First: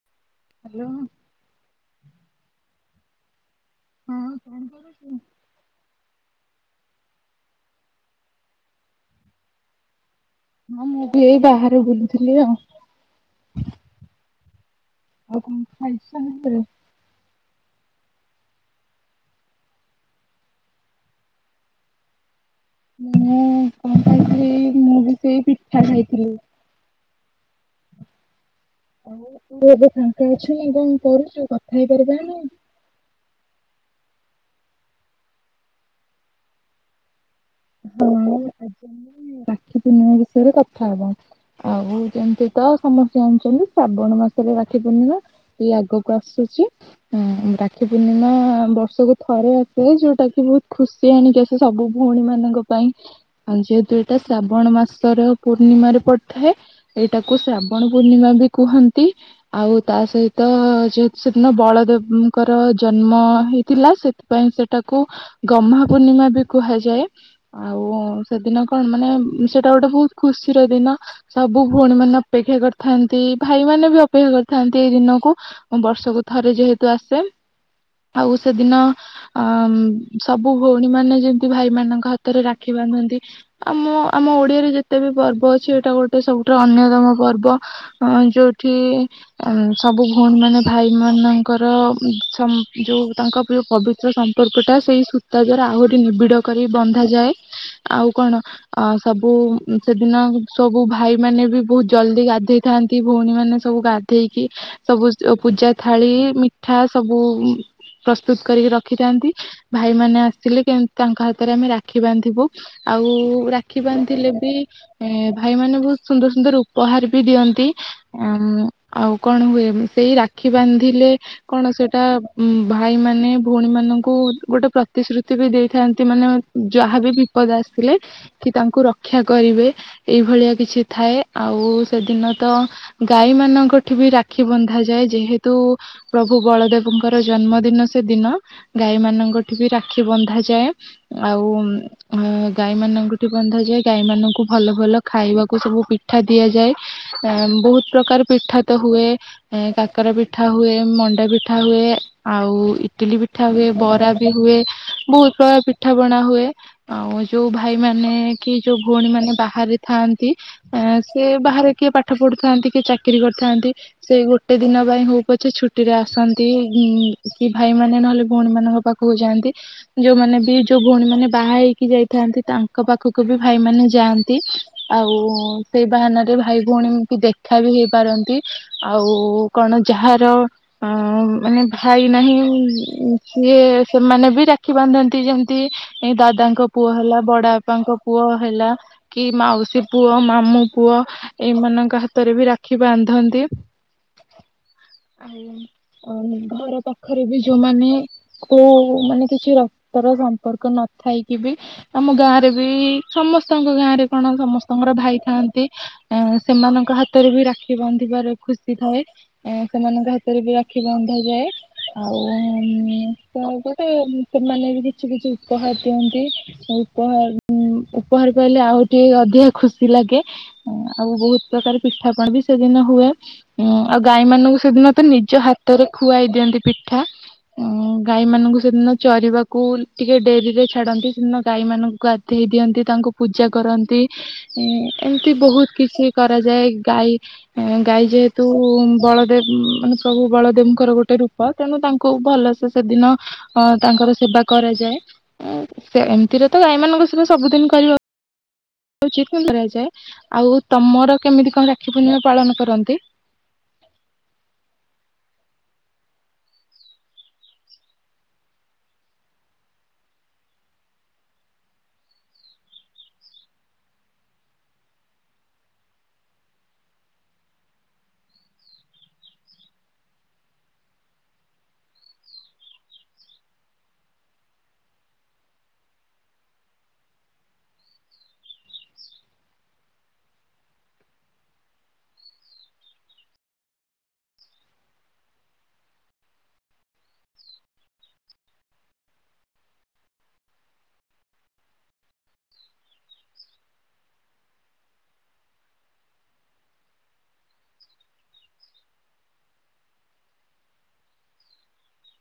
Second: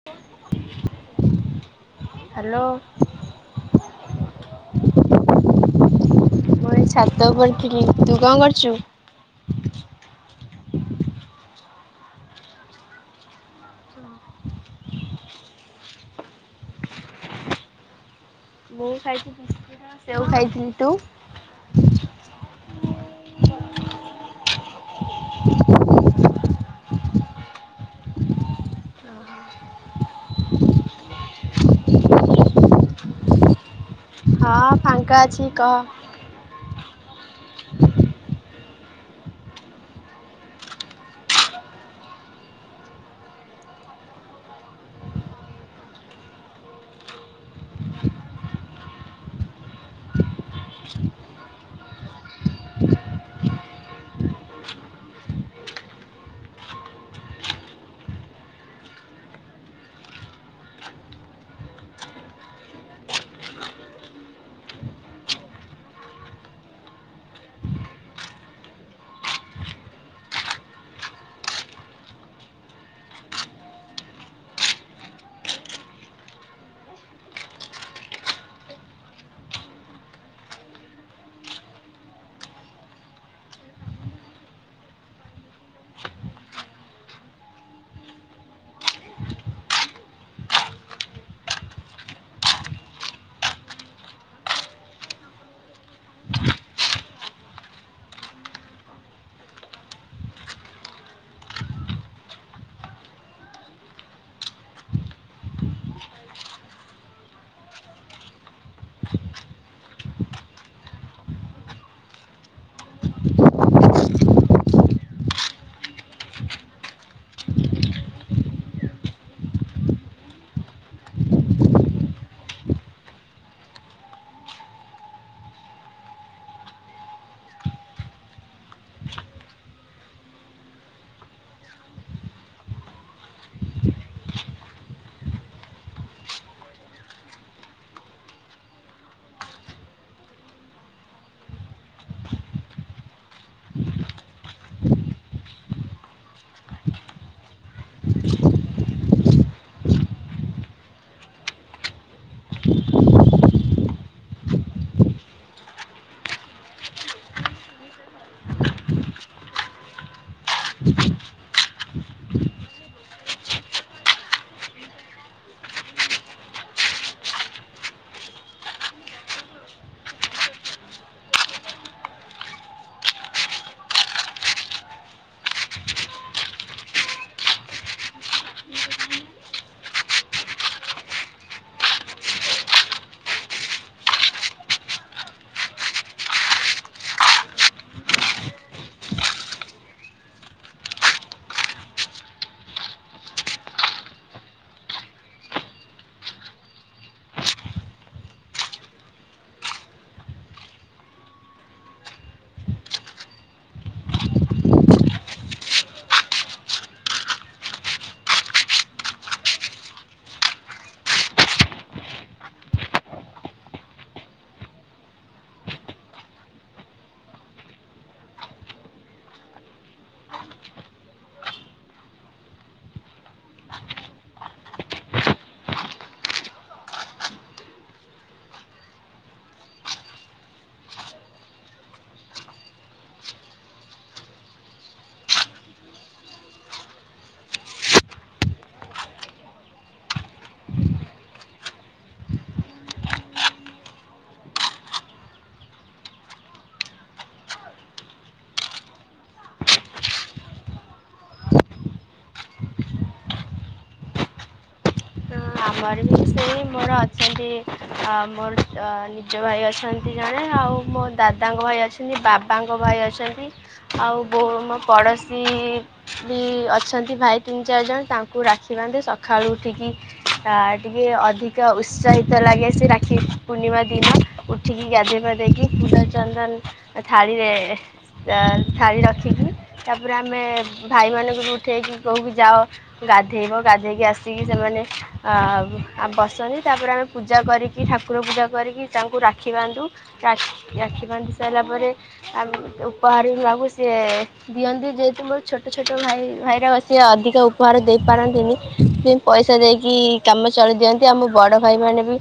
[inaudible] Hello. Hello. ହଁ କଣ କରୁଚୁ? ମୁଁ ଏଇ ଛାତ ଓପରେ ଥିଲି ତୁ କଁ କରଚୁ? ହଁ ମୁଁ ବି ଏଇ ବାହାରେ ବୁଲୁଥୁଲି ଆଉ। ଆଉ କଣ ଖାଇସାଇଲୁଣି ଘରେ? ମୁଁ ଖାଇଚି [unintelligible] ସେଉ ଖାଇଥିଲି ତୁ? ମୁଁ କଣ ଖାଇଥିଲି ମୁଁ ବି ସେଇ ପିଠା ଖାଇଥିଲି। ଆଉ ତୁ ଏବେ ଫାଙ୍କା ଅଛୁ ନା କଣ କରୁଚୁ କଥା ହେଇପାରିବା ଆମେ? ହଁ ଫାଙ୍କା ଅଛି କହ। ହଁ ଆଜି ଆମେ ରାକ୍ଷୀ ପର୍ଣ୍ଣିମା ବିଷୟରେ କଥା ହବା। ଆଉ ଯେମତି ତ ସମସ୍ତେ ଜଣିଚନ୍ତି ଶ୍ରାବଣ ମାସରେ ରାକ୍ଷୀ ପୂର୍ଣ୍ଣିମା। ଏଇ ଆଗକୁ ଆସୁଚି। ହୁଁ ରାକ୍ଷୀ ପୂର୍ଣ୍ଣିମା ବର୍ଷକୁ ଥରେ ଆସେ ଯୋଉଟା କି ବୋହୁତ ଖୁସ୍ ସେ ଆଣିକି ଆସେ ସବୁ ଭଉଣୀ ମାନଙ୍କ ପାଇଁ ହଁ ଯେହେତୁ ଏଇଟା ଶ୍ରାବଣ ମାସର ପୂର୍ଣ୍ଣିମାରେ ପଡିଥାଏ। ଏଇଟାକୁ ଶ୍ରାବଣ ପୂର୍ଣ୍ଣିମା ବି କୁହନ୍ତି। ଆଉ ତା ସହିତ ଯେହେତୁ ସେଦିନ ବଳଦେବଙ୍କର ଜନ୍ମ ହେଇଥିଲା ସେ ପାଇଁ ସେଟାକୁ ଗହ୍ମା ପୂର୍ଣ୍ଣିମା ବି କୁହାଯାଏ। ଆଉ ସେଦିନ କଣ ମାନେ ସେଟା ଗୋଟେ ବହୁତ ଖୁସିର ଦିନ ସବୁ ଭଉଣୀ ମାନେ ଅପେକ୍ଷା କରିଥାନ୍ତି ଭାଇ ମାନେ ବି ଅପେକ୍ଷା କରିଥାନ୍ତି ଏଇ ଦିନକୁ ହଁ ବର୍ଷକୁ ଥରେ ଯେହେତୁ ଆସେ ଆଉ ସେଦିନ ଅ ସବୁ ଭଉଣୀ ମାନେ ଯେମିତି ଭାଇମାନଙ୍କ ହା ତରେ ରାକ୍ଷି ବାନ୍ଧନ୍ତି। ଆମ ଆମ ଓଡିଆରେ ଯେତେ ବି ପର୍ବ ଅଛି ଏଇଟା ଗୋଟେ ସବୁଠାରୁ ଅନ୍ୟତମ ପର୍ବ ହଁ ଯୋଉଠି ଆ ସବୁ ଭଉଣୀ ମାନେ ଭାଇ ମାନଙ୍କର ଉ ଜମ୍ ଯୋଉ ତାଙ୍କ ପ୍ରି ପବିତ୍ର ସ ସମ୍ପର୍କ ଟା ସେଇ ସୂତା ଦ୍ଵାରା ଆହୁରି ନିବିଡ କରି ବନ୍ଧାଯାଏ ଆଉ କଣ? ଅ ସବୁ ସେଦିନ ସବୁ ଭାଇ ମାନେ ବି ବହୁତ ଜଲଦି ଗାଧେଇଥାନ୍ତି ଭଉଣୀ ମାନେ ସବୁ ଗା ଧେଇକି ସବୁ ପୂଜା ଥାଳି ମିଠା ସବୁ ଉ ପ୍ରସ୍ତୁତୁ କରିକି ରଖିଥାନ୍ତି ଭାଇମାନେ ଆସିଲେ କେମିତି ତାଙ୍କ ହାତରେ ଆମେ ରାକ୍ଷୀ ବାନ୍ଧିବୁ। ଆଉ ରାକ୍ଷୀ ବାନ୍ଧିଲେ ବି ଏ ଭାଇମାନେ ବହୁତ ସୁନ୍ଦର ସୁନ୍ଦର ଉପହାର ବି ଦିଅନ୍ତି। ଉଁ ଆଉ କଣ ହୁଏ ସେଇ ରାକ୍ଷୀ ବାନ୍ଧିଲେ କଣ ସେଟା ଉ ଭାଇ ମାନେ ଭଉଣୀ ମାନଙ୍କୁ ଗୋଟେ ପ୍ରତିଶ୍ରୁତି ବି ଦେଇଥାନ୍ତି ମାନେ ଯାହା ବି ବିପଦ ଆସିଲେ କି ତାଙ୍କୁ ରକ୍ଷା କରିବେ ଏଇଭଳିଆ କିଛି ଥାଏ ଆଉ ସେଦିନ ତ ଗାଈ ମାନଙ୍କ ଠି ବି ରାକ୍ଷୀ ବନ୍ଧାଯାଏ ଯେହେତୁ ପ୍ରଭୁ ବଳଦେବଙ୍କର ଜନ୍ମଦିନ ସେ ଦିନ ଗାଈ ମାନଙ୍କ ଠି ବି ରାକ୍ଷୀ ବନ୍ଧାଯାଏ ଆଉ ଅ ଗାଈମାନଙ୍କଠି ବନ୍ଧାାଯାଏ ଗାଈ ମାନଙ୍କୁ ଭଲ ଭଲ ଖାଇବାକୁ ସବୁ ପିଠା ଦିଆଯାଏ ଏ ବହୁତ ପ୍ରକାର ପିଠା ତ ହୁଏ। ଏ କାକର ପିଠା ହୁଏ ମଣ୍ଡା ପିଠା ହୁଏ। ଆଉ ଇଟିଲି ପିଠା ହୁଏ ବରା ବି ହୁଏ ବହୁତ ପ୍ରକାର ପିଠା ପଣା ହୁଏ। ଆଉ ଯୋଉ ଭାଇ ମାନେ କି ଯୋଉ ଭଉଣୀ ମାନେ ବାହାରେ ଥାଆନ୍ତି ଆ ସେ ବାହାରେ କିଏ ପାଠ ପଢୁଥାନ୍ତି କିଏ ଚାକିରି କରିଥାନ୍ତି। ସେଇ ଗୋଟେ ଦିନ ପାଇଁ ହଉ ପଛେ ଛୁଟିରେ ଆସନ୍ତି ଉ କି ଭାଇମାନେ ନହେଲେ ଭଉଣୀ ମାନଙ୍କ ପାଖରେ କୁ ଯାନ୍ତି ଯୋଉମାନେ ବି ଯୋଉ ଭଉଣୀ ମାନେ ବାହା ହେଇକି ଯାଇଥାନ୍ତି ତାଙ୍କ ପାଖକୁ ବି ଭାଇମାନେ ଯାଆନ୍ତି ଆଉ ସେଇ ବାହାନାରେ ଭାଇ ଭଉଣୀ ବି ଦେଖା ବି ହେଇପାରନ୍ତି। ଆଉ କଣ ଯାହାର ଅ ମାନେ ଭାଇ ନାହିଁ ଯିଏ ସେମାନେ ବି ରାକ୍ଷୀ ବାନ୍ଧନ୍ତି ଯେମତି ତି ଏ ଦାଦାଙ୍କ ପୁଅ ହେଲା ବଡ ଆବାପାଙ୍କ ପୁଅ ହେଲା କି ମାଉସୀ ପୁଅ ମାମୁ ପୁଅ ଏଇମାନଙ୍କ ହାତରେ ବି ରାକ୍ଷୀ ବାନ୍ଧନ୍ତି ଆଉ ଅମ ଘର ପାଖରେ ବି ଯୋଉମାନେ କୋଉ ମାନେ କିଛି ରକ୍ତର ଶ୍ ପର୍କ ନଥାଇକି ବି ଆମ ଗାଁ ରେ ବି ସମସ୍ତଙ୍କ ଗାଁ ରେ କଣ ସମସ୍ତଙ୍କର ଭାଇ ଥାଆନ୍ତି। ଆ ସେମାନଙ୍କ ହାତରେ ବି ରାକ୍ଷୀ ବାନ୍ଧିବାରେ ଖୁସି ଥାଏ। ଆ ସେମାନଙ୍କ ହାତରେ ବି ରାକ୍ଷୀ ବନ୍ଧାଯାଏ ଆଉ ଉ ପୁଣି ଗୋଟେ ସେମାନେ ବି କିଛି କିଛି ଉପହାର ଦିଅନ୍ତି। ଉପହାର ଉ ଉପହାର କହିଲେ ଆଉ ଟିକେ ଅଧିକ ଖୁସି ଲାଗେ। ହୁ ଆଉ ବହୁତ ପ୍ରକାର ପିଠାପଣ ବି ସେଦିନ ହୁଏ। ଉଁ ଆଉ ଗାଈ ମାନଙ୍କୁ ସେଦିନ ତ ନିଜ ହାତରେ ଖୁଆଇ ଦିଅନ୍ତି ପିଠା ଉଁ ଗାଈ ମାନଙ୍କୁ ସେଦିନ ଚରିବାକୁ ଟିକେ ଡେରି ରେ ଛାଡନ୍ତି ସେଦିନ ଗାଈ ମାନଙ୍କୁ ଗଧେଇ ଦିଅନ୍ତି ତାଙ୍କୁ ପୂଜା କରନ୍ତି। ଏମିତି ବହୁତ କିଛି କରାଯାଏ ଗାଈ ଗାଈ ଯେହେତୁ ବଳଦେବ ମାନେ ପ୍ରଭୁ ବଳଦେବଙ୍କର ଗୋଟେ ରୂପ। ତେଣୁ ତାଙ୍କୁ ଭଲସେ ସେଦିନ ଅ ତାଙ୍କର ସେବା କରାଯା ଯାଏ ଏମିତିରେ ତ ଗାଈ ମାନଙ୍କୁ ସ ସବୁଦିନ କରିବ ଆଉ ଚିକୁ କରାଯାଏ ଆଉ ତମର କେମିତି କଣ ରାକ୍ଷୀ ପୂର୍ଣ୍ଣିମା ପାଳନ କରନ୍ତି? ହଁ ଆମର ବି ସେଇ ମୋର ଅଛନ୍ତି ମୋର ନିଜ ଭାଇ ଅଛନ୍ ଏତି ଜଣେ ଆଉ ମୋ ଦାଦାଙ୍କ ଭାଇ ଅଛନ୍ତି ବାବାଙ୍କ ଭାଇ ଅଛନ୍ତି। ଆଉ ବୋ ମୋ ପଡୋଶୀ। ବି ଅଛନ୍ତି ଭାଇ ତିନି ଚାରି ଜଣ ତାଙ୍କୁ ରାକ୍ଷୀ ବାନ୍ଧେ ସକାଳୁ ଉଠିକି ଆ ଟିକେ ଅଧିକ ଉତ୍ସାହିତ ଲାଗେ ସେ ରାକ୍ଷୀ ପୂର୍ଣ୍ଣିମା ଦିନ। ଉଠିକି ଗାଧେଇ ପାଧେଇକି ଧୂପ ଚନ୍ଦନ ଥାଳିରେ ଚା ଥାଳି ରଖିକି ତାପରେ ଆମେ ଭାଇମାନଙ୍କରୁ ଉଠେଇକି କହୁକି ଯାଅ ଗାଧେଇବ ଗାଧେଇକି ଆସିକି ସେମାନେ ଆଉ ଆ ବସନ୍ତି ତାପରେ ଆମେ ପୂଜା କରିକି ଠାକୁର ପୂଜା କରିକି ତାଙ୍କୁ ରାକ୍ଷୀ ବାନ୍ଧୁ। ରା ରାକ୍ଷୀ ବାନ୍ଧି ସାରିଲା ପରେ ଆମେ ଉପହାରକୁ ଲାଗୁ ସିଏ ଦିଅନ୍ତି ଯେହେତୁ ମୋର ଛୋଟ ଛୋଟ ଭାଇ ଭାଇରା ସି ଅଧିକା ଉପହାର ଦେଇପାରନ୍ତିନି ସେ ପଇସା ଦେଇକି କାମ ଚଳେଦିଅନ୍ତି ଆମ ବଡ଼ ଭାଇ ମାନେ ବି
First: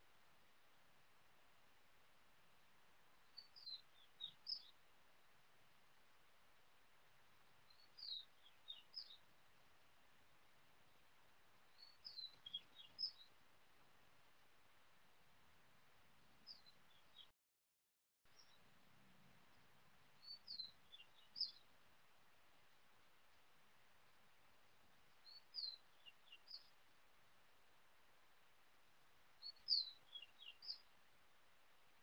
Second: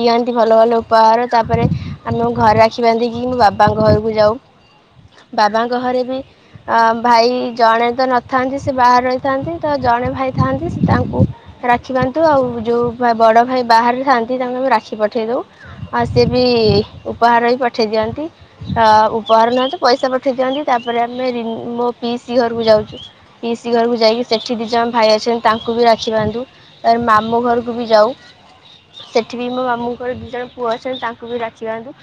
ଦିଅନ୍ତି ଭଲ ଭଲ ଉପହାର ତାପରେ ଆମ ଘରେ ରାକ୍ଷୀ ବାନ୍ଧିକି ମୋ ବାବାଙ୍କ ଘରକୁ ଯାଉ ହ ବାବାଙ୍କ ଘରେ ବି ଅ ଭାଇ ଜଣେ ତ ନଥାନ୍ତି ସେ ବାହାରେ ରହିଥାନ୍ତି ତ ଜଣେ ଭାଇ ଥାଆନ୍ତି ସେ ତାଙ୍କୁ ରାକ୍ଷୀ ବାନ୍ତୁ ଆଉ ଯୋଉ ବଡ଼ ଭାଇ ବାହାରେ ଥାଆନ୍ତି ତାଙ୍କୁ ଆମେ ରାକ୍ଷୀ ପଠେଇ ଦୋଉ। ଆଉ ସି ବି ଉପହାର ହିଁ ପଠେଇ ଦିଅନ୍ତି। ଆ ଉପହାର ନାହାତ ପଇସା ପଠେଇ ଦିଅନ୍ତି ତାପରେ ଆମେ ମୋ ପିଇସି ଘରକୁ ଯାଉଛୁ। ପିଇସିି ଘରକୁ ଯାଇକି ସେଠି ଦିଇ ଜଣ ଭାଇ ଅଛନ୍ତି ତାଙ୍କୁ ବି ରାକ୍ଷୀ ବାନ୍ଧୁ। ତାରେ ମାମୁଁ ଘରକୁ ବି ଯାଉ। ସେଠି ବି ମୋ ମାମୁଁଙ୍କର ଦି ଜଣ ପୁଅ ଅଛନ୍ତି ତାଙ୍କୁ ବି ରାକ୍ଷୀ ବାନ୍ଧୁ।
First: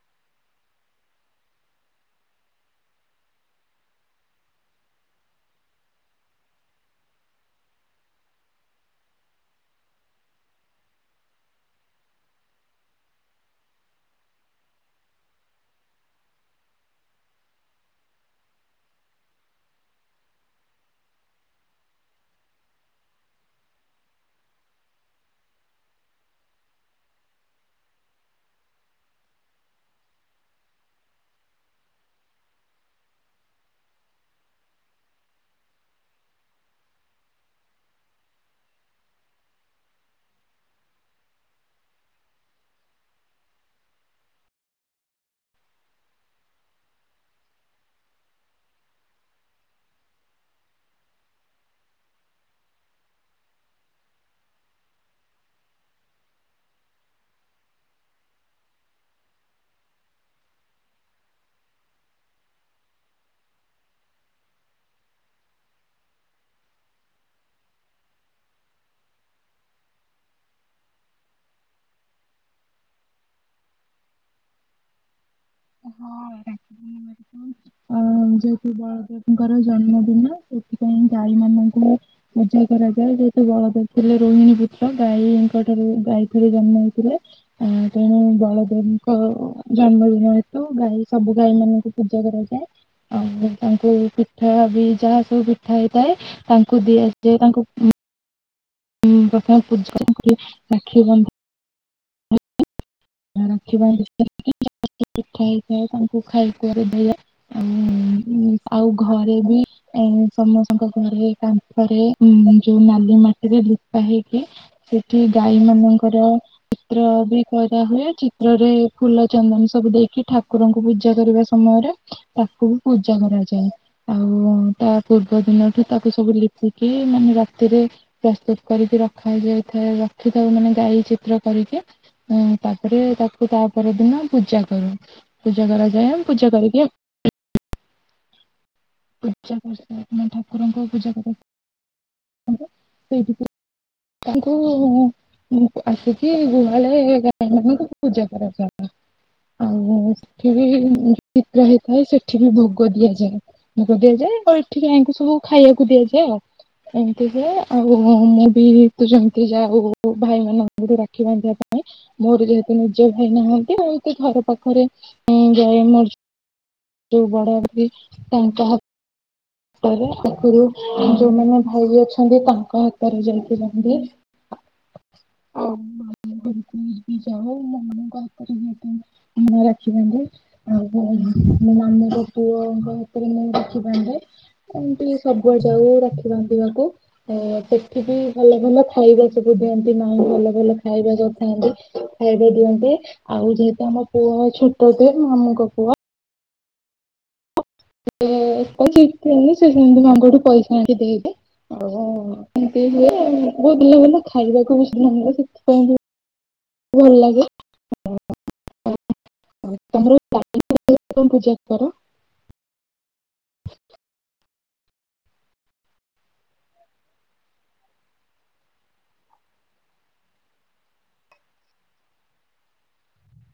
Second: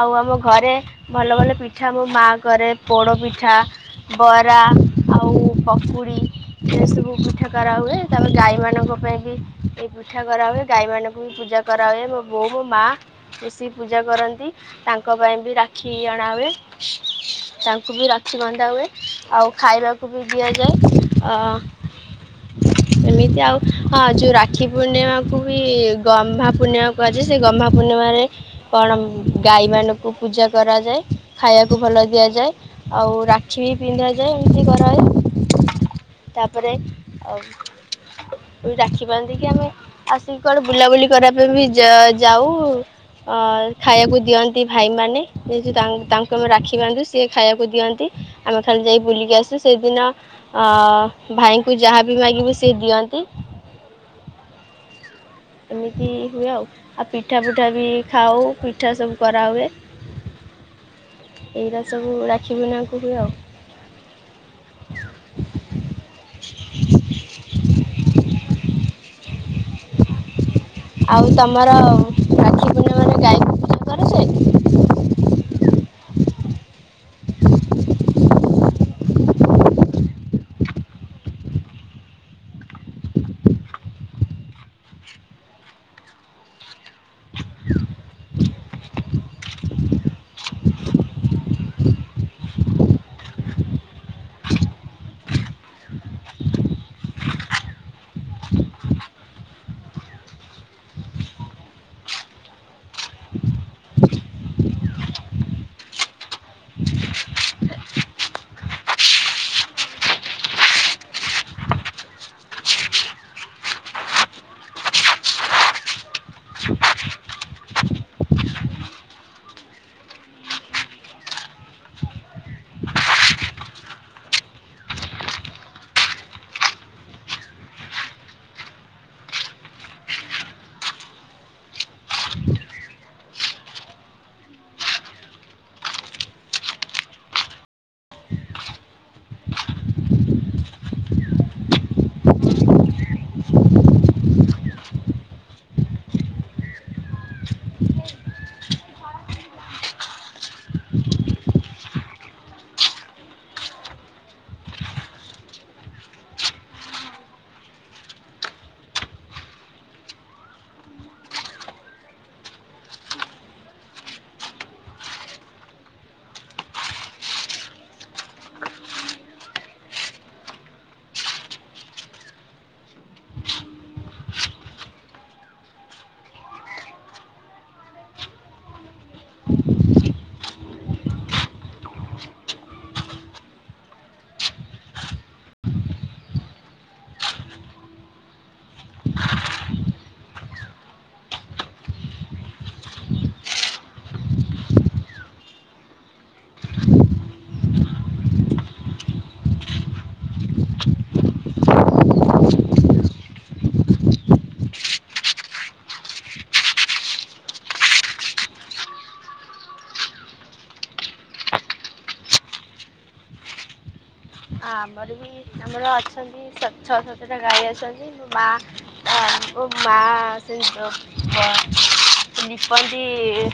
ଆଉ ଆମ ଘରେ ଭଲ ଭଲ ପିଠା ମୋ ମାଆ କରେ ପୋଡ଼ ପିଠା ବରା ଆଉ ପକୁଡ଼ି ଏ ସବୁ ପିଠା କରାହୁଏ ତାପରେ ଗାଈମାନଙ୍କ ପାଇଁ ଏ ପିଠା କରାହୁଏ ଗାଈ ମାନଙ୍କୁ ବି ପୂଜା କରାହୁଏ ମୋ ବୋଉ ମୋ ମା ମିଶିକି ପୂଜା କରନ୍ତି ତାଙ୍କ ପାଇଁ ବି ରାକ୍ଷୀ ଅଣାହୁଏ। ତାଙ୍କୁ ବି ରାକ୍ଷୀ ବନ୍ଧା ହୁଏ ଆଉ ଖାଇବାକୁ ବି ଦିଆଯାଏ ଅ [inaudible] ଏମିତି ଆଉ ହଁ ଯୋଉ ରାକ୍ଷୀ ପୂର୍ଣ୍ଣିମାକୁୁ ବି ଗହ୍ମା ପୂର୍ଣ୍ଣିମା କୁହାଯାଏ। ସେ ଗହ୍ମା ପୂର୍ଣ୍ଣିମାରେ କଣ ଗାଈ ମାନଙ୍କୁ ପୂଜା କରାଯାଏ ଖାଇବାକୁ ଭଲ ଦିଆଯାଏ। ଆଉ ରାକ୍ଷୀ ବି ପିନ୍ଧା ଯାଏ ଏମିତି କରାହୁଏ। ତାପରେ ଆଉ ରାଖି ବାନ୍ଧି କି ଆମେ ଆସିକି କୁଆଡେ ବୁଲାବୁଲି କରିବା ପାଇଁ ବି ଯାଉ। ଅ ଖାଇବାକୁ ଦିଅନ୍ତି ଭାଇମାନେ। ତାଙ୍କୁ ଆମେ ରାକ୍ଷୀ ବାନ୍ଧୁ ସିଏ ଖାଇବାକୁ ଦିଅନ୍ତି ଆମେ ଖାଲି ଯାଇ ବୁଲିକି ଆସୁ ସେଦିନ ଭାଇଙ୍କୁ ଯାହାବି ମାଗିବୁ ସେ ଦିଅନ୍ତି। ଏମିତି ହୁଏ ଆଉ ଆଉ ପିଠା ଫିଠା ବି ଖାଉ ପିଠା ସବୁ କରାହୁଏ। [inaudible] ଏଇରା ସବୁ ରାକ୍ଷୀ ବିନାକୁ ହୁଏ ଆଉ। ଆଉ ତମର ରାକ୍ଷୀ ପୂର୍ଣ୍ଣିମା ମାନେ ଗାଈକୁ ପୂଜା କରାଯାଏ। ହଁ ରାକ୍ଷୀ ପୂର୍ଣ୍ଣିମା। [unintelligible] ଯେହେତୁ ବଳଦେବଙ୍କର ଜନ୍ମଦିନ ସେଥିପାଇଁ ଗାଈ ମାନଙ୍କୁ ପୂଜା କରାଯାଏ ଯୋତ ବଳଦେବ ଥିଲେ ରୋହିଣୀ ପୁତ୍ର ଗାଈଙ୍କ ଠାରୁ ଗାଈ ରେ ଜନ୍ମ ହେଇଥିଲେ। ଆ ତେଣୁ ବଳଦେବଙ୍କ ଜନ୍ମଦିନ ତ ଗାଈ ସବୁ ଗାଈ ମାନଙ୍କୁ ପୂଜା କରାଯାଏ। ଆଉ ତାଙ୍କୁ ପିଠା ବି ଯାହା ସବୁ ପିଠା ହେଇଥାଏ ତାଙ୍କୁ ଦିଆଯାଏ ତାଙ୍କୁ ହଁ ପ୍ରଥମେ ପୂଜା [unintelligible] [unintelligible] ପିଠା ହେଇଥାଏ ତାଙ୍କୁ ଖାଇବାକୁ ଦିଏ ଆଉ ଆଉ ଘରେ ବି ଏ ସମସ୍ତଙ୍କ ଘରେ କାନ୍ଥରେ ଯୋଉ ନାଲି ମାଟିରେ [unintelligible] ହେଇକି। ସେଠି ଗାଈ ମାନଙ୍କର ଚିତ୍ର ବି କରା ହୁଏ ଚିତ୍ରରେ ଫୁଲ ଚନ୍ଦନ ସବୁ ଦେଇକି ଠାକୁରଙ୍କୁ ପୂଜା କରିବା ସମୟରେ ତାକୁ ପୂଜା କରାଯାଏ। ଆଉ ତା ପୂର୍ବ ଦିନଠୁ ତାକୁ ସବୁ ଲିପିକି ମାନେ ରାତିରେ ପ୍ରସ୍ତୁତ କରିକି ରଖା ଯାଇଥାଏ ରଖିଥାଉ ମାନେ ଗାଈ ଚିତ୍ର କରିକି। ଉଁ ତାପରେ ତାକୁ ତା ପର ଦିନ ପୂଜା କରୁ। ପୂଜା କରାଯାଏ ଆମ ପୂଜା କରିଦିଅ ପୂଜା କରି ସାରିଲା ପରେ ଠାକୁରଙ୍କୁ ପୂଜା କର। [unintelligible] [unintelligible] ପୂଜା କରାଯାଇଥାଏ। ଆଉ ସେଠି ବି ଚିତ୍ର ହେଇଥାଏ ସେଠି ବି ଭୋଗ ଦିଆଯାଏ। ଦିଆଯାଏ ଆଉ ଏଠିକି ଯାଇକି ସବୁ ଖାଇବାକୁ ଦିଆଯାଏ ଆଉ। ଏମିତି ହୁଏ ଆଉ ମୁଁ ବି ତୁ ଯେମିତି ଯା ହଉ ଭାଇମାନଙ୍କୁଠୁ ରାକ୍ଷୀ ବାନ୍ଧିବା ପାଇଁ ମୋର ଯେହେତୁ ନିଜ ଭାଇ ନାହାନ୍ତି ମୁଁ ତ ଘର ପାଖରେ ଯାଏ ମୋର ଯୋଉ ବଡ଼ ଭାଇ ତାଙ୍କ ହା ତ ରେ [unintelligible] ଯୋଉମାନେ ଭାଇ ଅଛନ୍ତି ତାଙ୍କ ହାତରେ ଜାଇଁକି ବାନ୍ଧି ଦିଏ। ଓ ହୋ। [unintelligible] ରାକ୍ଷୀ ବାନ୍ଧେ। ଆଉ ମୋ ମାମୁଁଙ୍କ ପୁଅ ହାତରେ ମୁଁ ରାକ୍ଷୀ ବାନ୍ଧେ। ଏମିତି ସବୁବେଳେ ଯାଉ ରାକ୍ଷୀ ବାନ୍ଧିବାକୁ। ଓ ସେଠି ବି ଭଲ ଭଲ ଖାଇବା ସବୁ ଦିଅନ୍ତି ମା ଭଲ ଭଲ। ଖାଇବା କରିଥାନ୍ତି ଖାଇବା ଦିଅନ୍ତି। ଆଉ ଯେହେତୁ ଆମ ପୁଅ ଛୋଟ ହୋଇଥାଏ ମାମୁଁ ଙ୍କ ପୁଅ [unintelligible] ଓଉ ଏମତି ହୁଏ ବୋହୁତ ପିଲାମାନେ ଖାଇବାକୁ [unintelligible] ଭଲ ଲାଗେ। [unintelligible] ପୂଜା କର। ଆମର ବି ଆମର ଅଛନ୍ତି ଛଅ ସାତଟା ଗାଈ ଅଛନ୍ତି ମୋ ମା ମୋ ମା ନିପନ୍ତି।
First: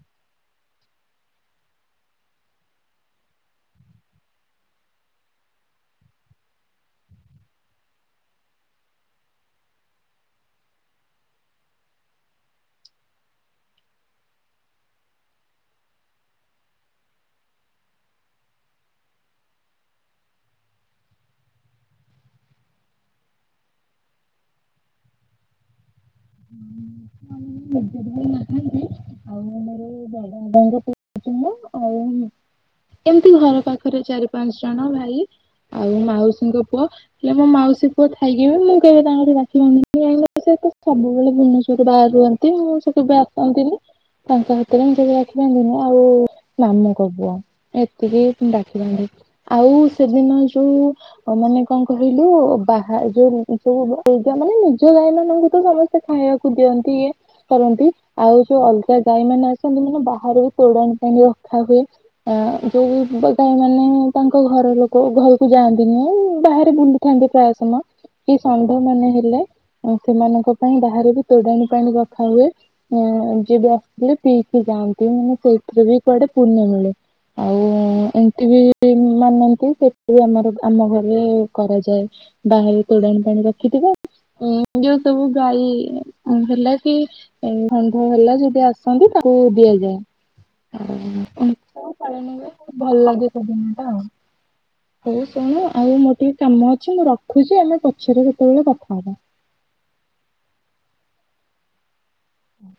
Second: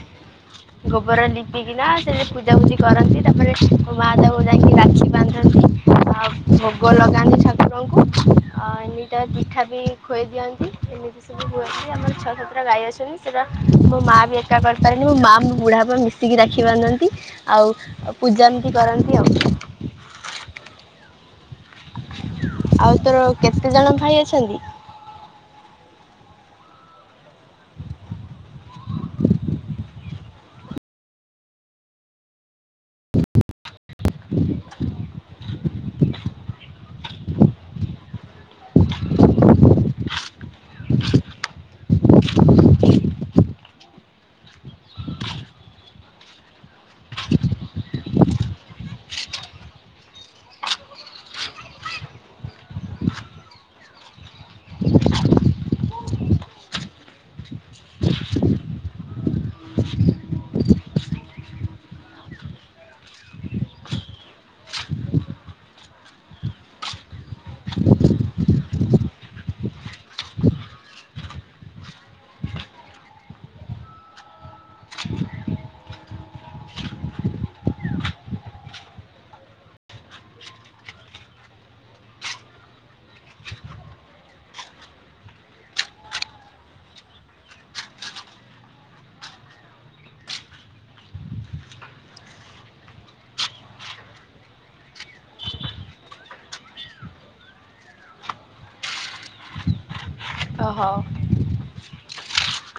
ଗୋବରରେ ଲିପିକିନା ସେ ପୂଜା ପୂଜି କରନ୍ତି ତାପରେ ମୋ ମା ତାକୁ ଯାଇକି ରାକ୍ଷୀ ବାନ୍ଧନ୍ତି। ଆଉ ଭୋଗ ଲଗାନ୍ତି ଠାକୁରଙ୍କୁ ଆଉ ଆ ଏମିଟା ପିଠା ବି ଖୁଏଇ ଦିଅନ୍ତି ଏମିତି ସବୁ ହୁଏ। ଆମର ଛଅ ସାତଟା ଗାଈ ଅଛନ୍ତି ସେଟା ମୋ ମା ବି ଏକା କରିପାରେନି ମୋ ମା ବୁଢ଼ା ବାପା ମିଶ ଶିକି ରାକ୍ଷୀ ବାନ୍ଧନ୍ତି ଆଉ ପୂଜା ଏମିତି କରନ୍ତି ଆଉ। ଆଉ ତୋର କେତେ ଜଣ ଭାଇ ଅଛନ୍ତି? ନିଜର ନିଜ ଭାଈ ନାହାନ୍ତି ଆଉ ମୋର [unintelligible] ଏମିତି ଘର ପାଖରେ ଚାରି ପାଞ୍ଚ ଜଣ ଭାଇ ଆଉ ମାଉସୀଙ୍କ ପୁଅ। ହେଲେ ମୋ ମାଉସୀ ପୁଅ ଥାଇକି ବି ମୁଁ କେବେ [unintelligible] ବାହାର ରୁହନ୍ତି ମୁଁ ସେ କେବେ ଆସନ୍ତିନି। ତାଙ୍କ ହାତରେ ମୁ ଯଦି [unintelligible] ଆଉ ମାମୁଙ୍କ ପୁଅ। ଏତିକି ଡାକିଥାନ୍ତି ଆଉ ସେଦିନ ଯୋଉ ମାନେ କଣ କହିଲୁ ବାହା ଯୋଉ ଯୋଉ ଏ ମାନେ ନିଜ ଗାଈ ମାନଙ୍କୁ ତ ସମସ୍ତେ ଖାଇବାକୁ ଦିଅନ୍ତି କିଏ? କରନ୍ତି ଆଉ ଯୋଉ ଅଲଗା ଗାଈ ମାନେ ଆସନ୍ତି ମାନେ ବାହାରେ ବି ଚୋଡାଣି ପାଇଁ [unintelligible] ଆ ଯୋଉ ଗାଈ ମାନେ ତାଙ୍କ ଘର ଲୋକ ଘରକୁ ଯାଆନ୍ତି ନୁହେଁ ବାହାରେ ବୁଲ ଥାନ୍ତି ପ୍ରାୟ ସମୟ କି ଷଣ୍ଢ ମାନେ ହେଲେ ସେମାନଙ୍କ ପାଇଁ ବାହାରେ ବି ତୋଡ଼ାଣି ପାଣି ରଖା ହୁଏ। ହ ଯିଏ ବି ଆସଥିଲେ ପିଇକି ଯାଆନ୍ତି ମାନେ ସେଇଥିରେ ବି କୁଆଡେ ପୁଣ୍ୟ ମିଳେ। ଆଉ ଏମତି ବି ମାନନ୍ତି ସେ ବି ଆମର ଆମ ଘରେ କରାଯାଏ। ବାହାରେ ତୋଡ଼ାଣି ପାଣି ରଖିଥିବା ଉ ଯୋଉ ସବୁ ଗାଈ ହେଲା କି ଷଣ୍ଢ ହେଲା ଯଦି ଆସନ୍ତି ତାକୁ ଦିଆଯାଏ। [unintelligible] ଭଲ ଲାଗେ ସେଦିନ ଟା ଆଉ। ହଉ କଣ ଆଉ ମୋର ଟିକେ କାମ ଅଛି ମୁଁ ରଖୁଚି ଆମେ ପଛରେ କେତେବେଳେ କଥା ହବା। ଓହୋ। ହୁଁ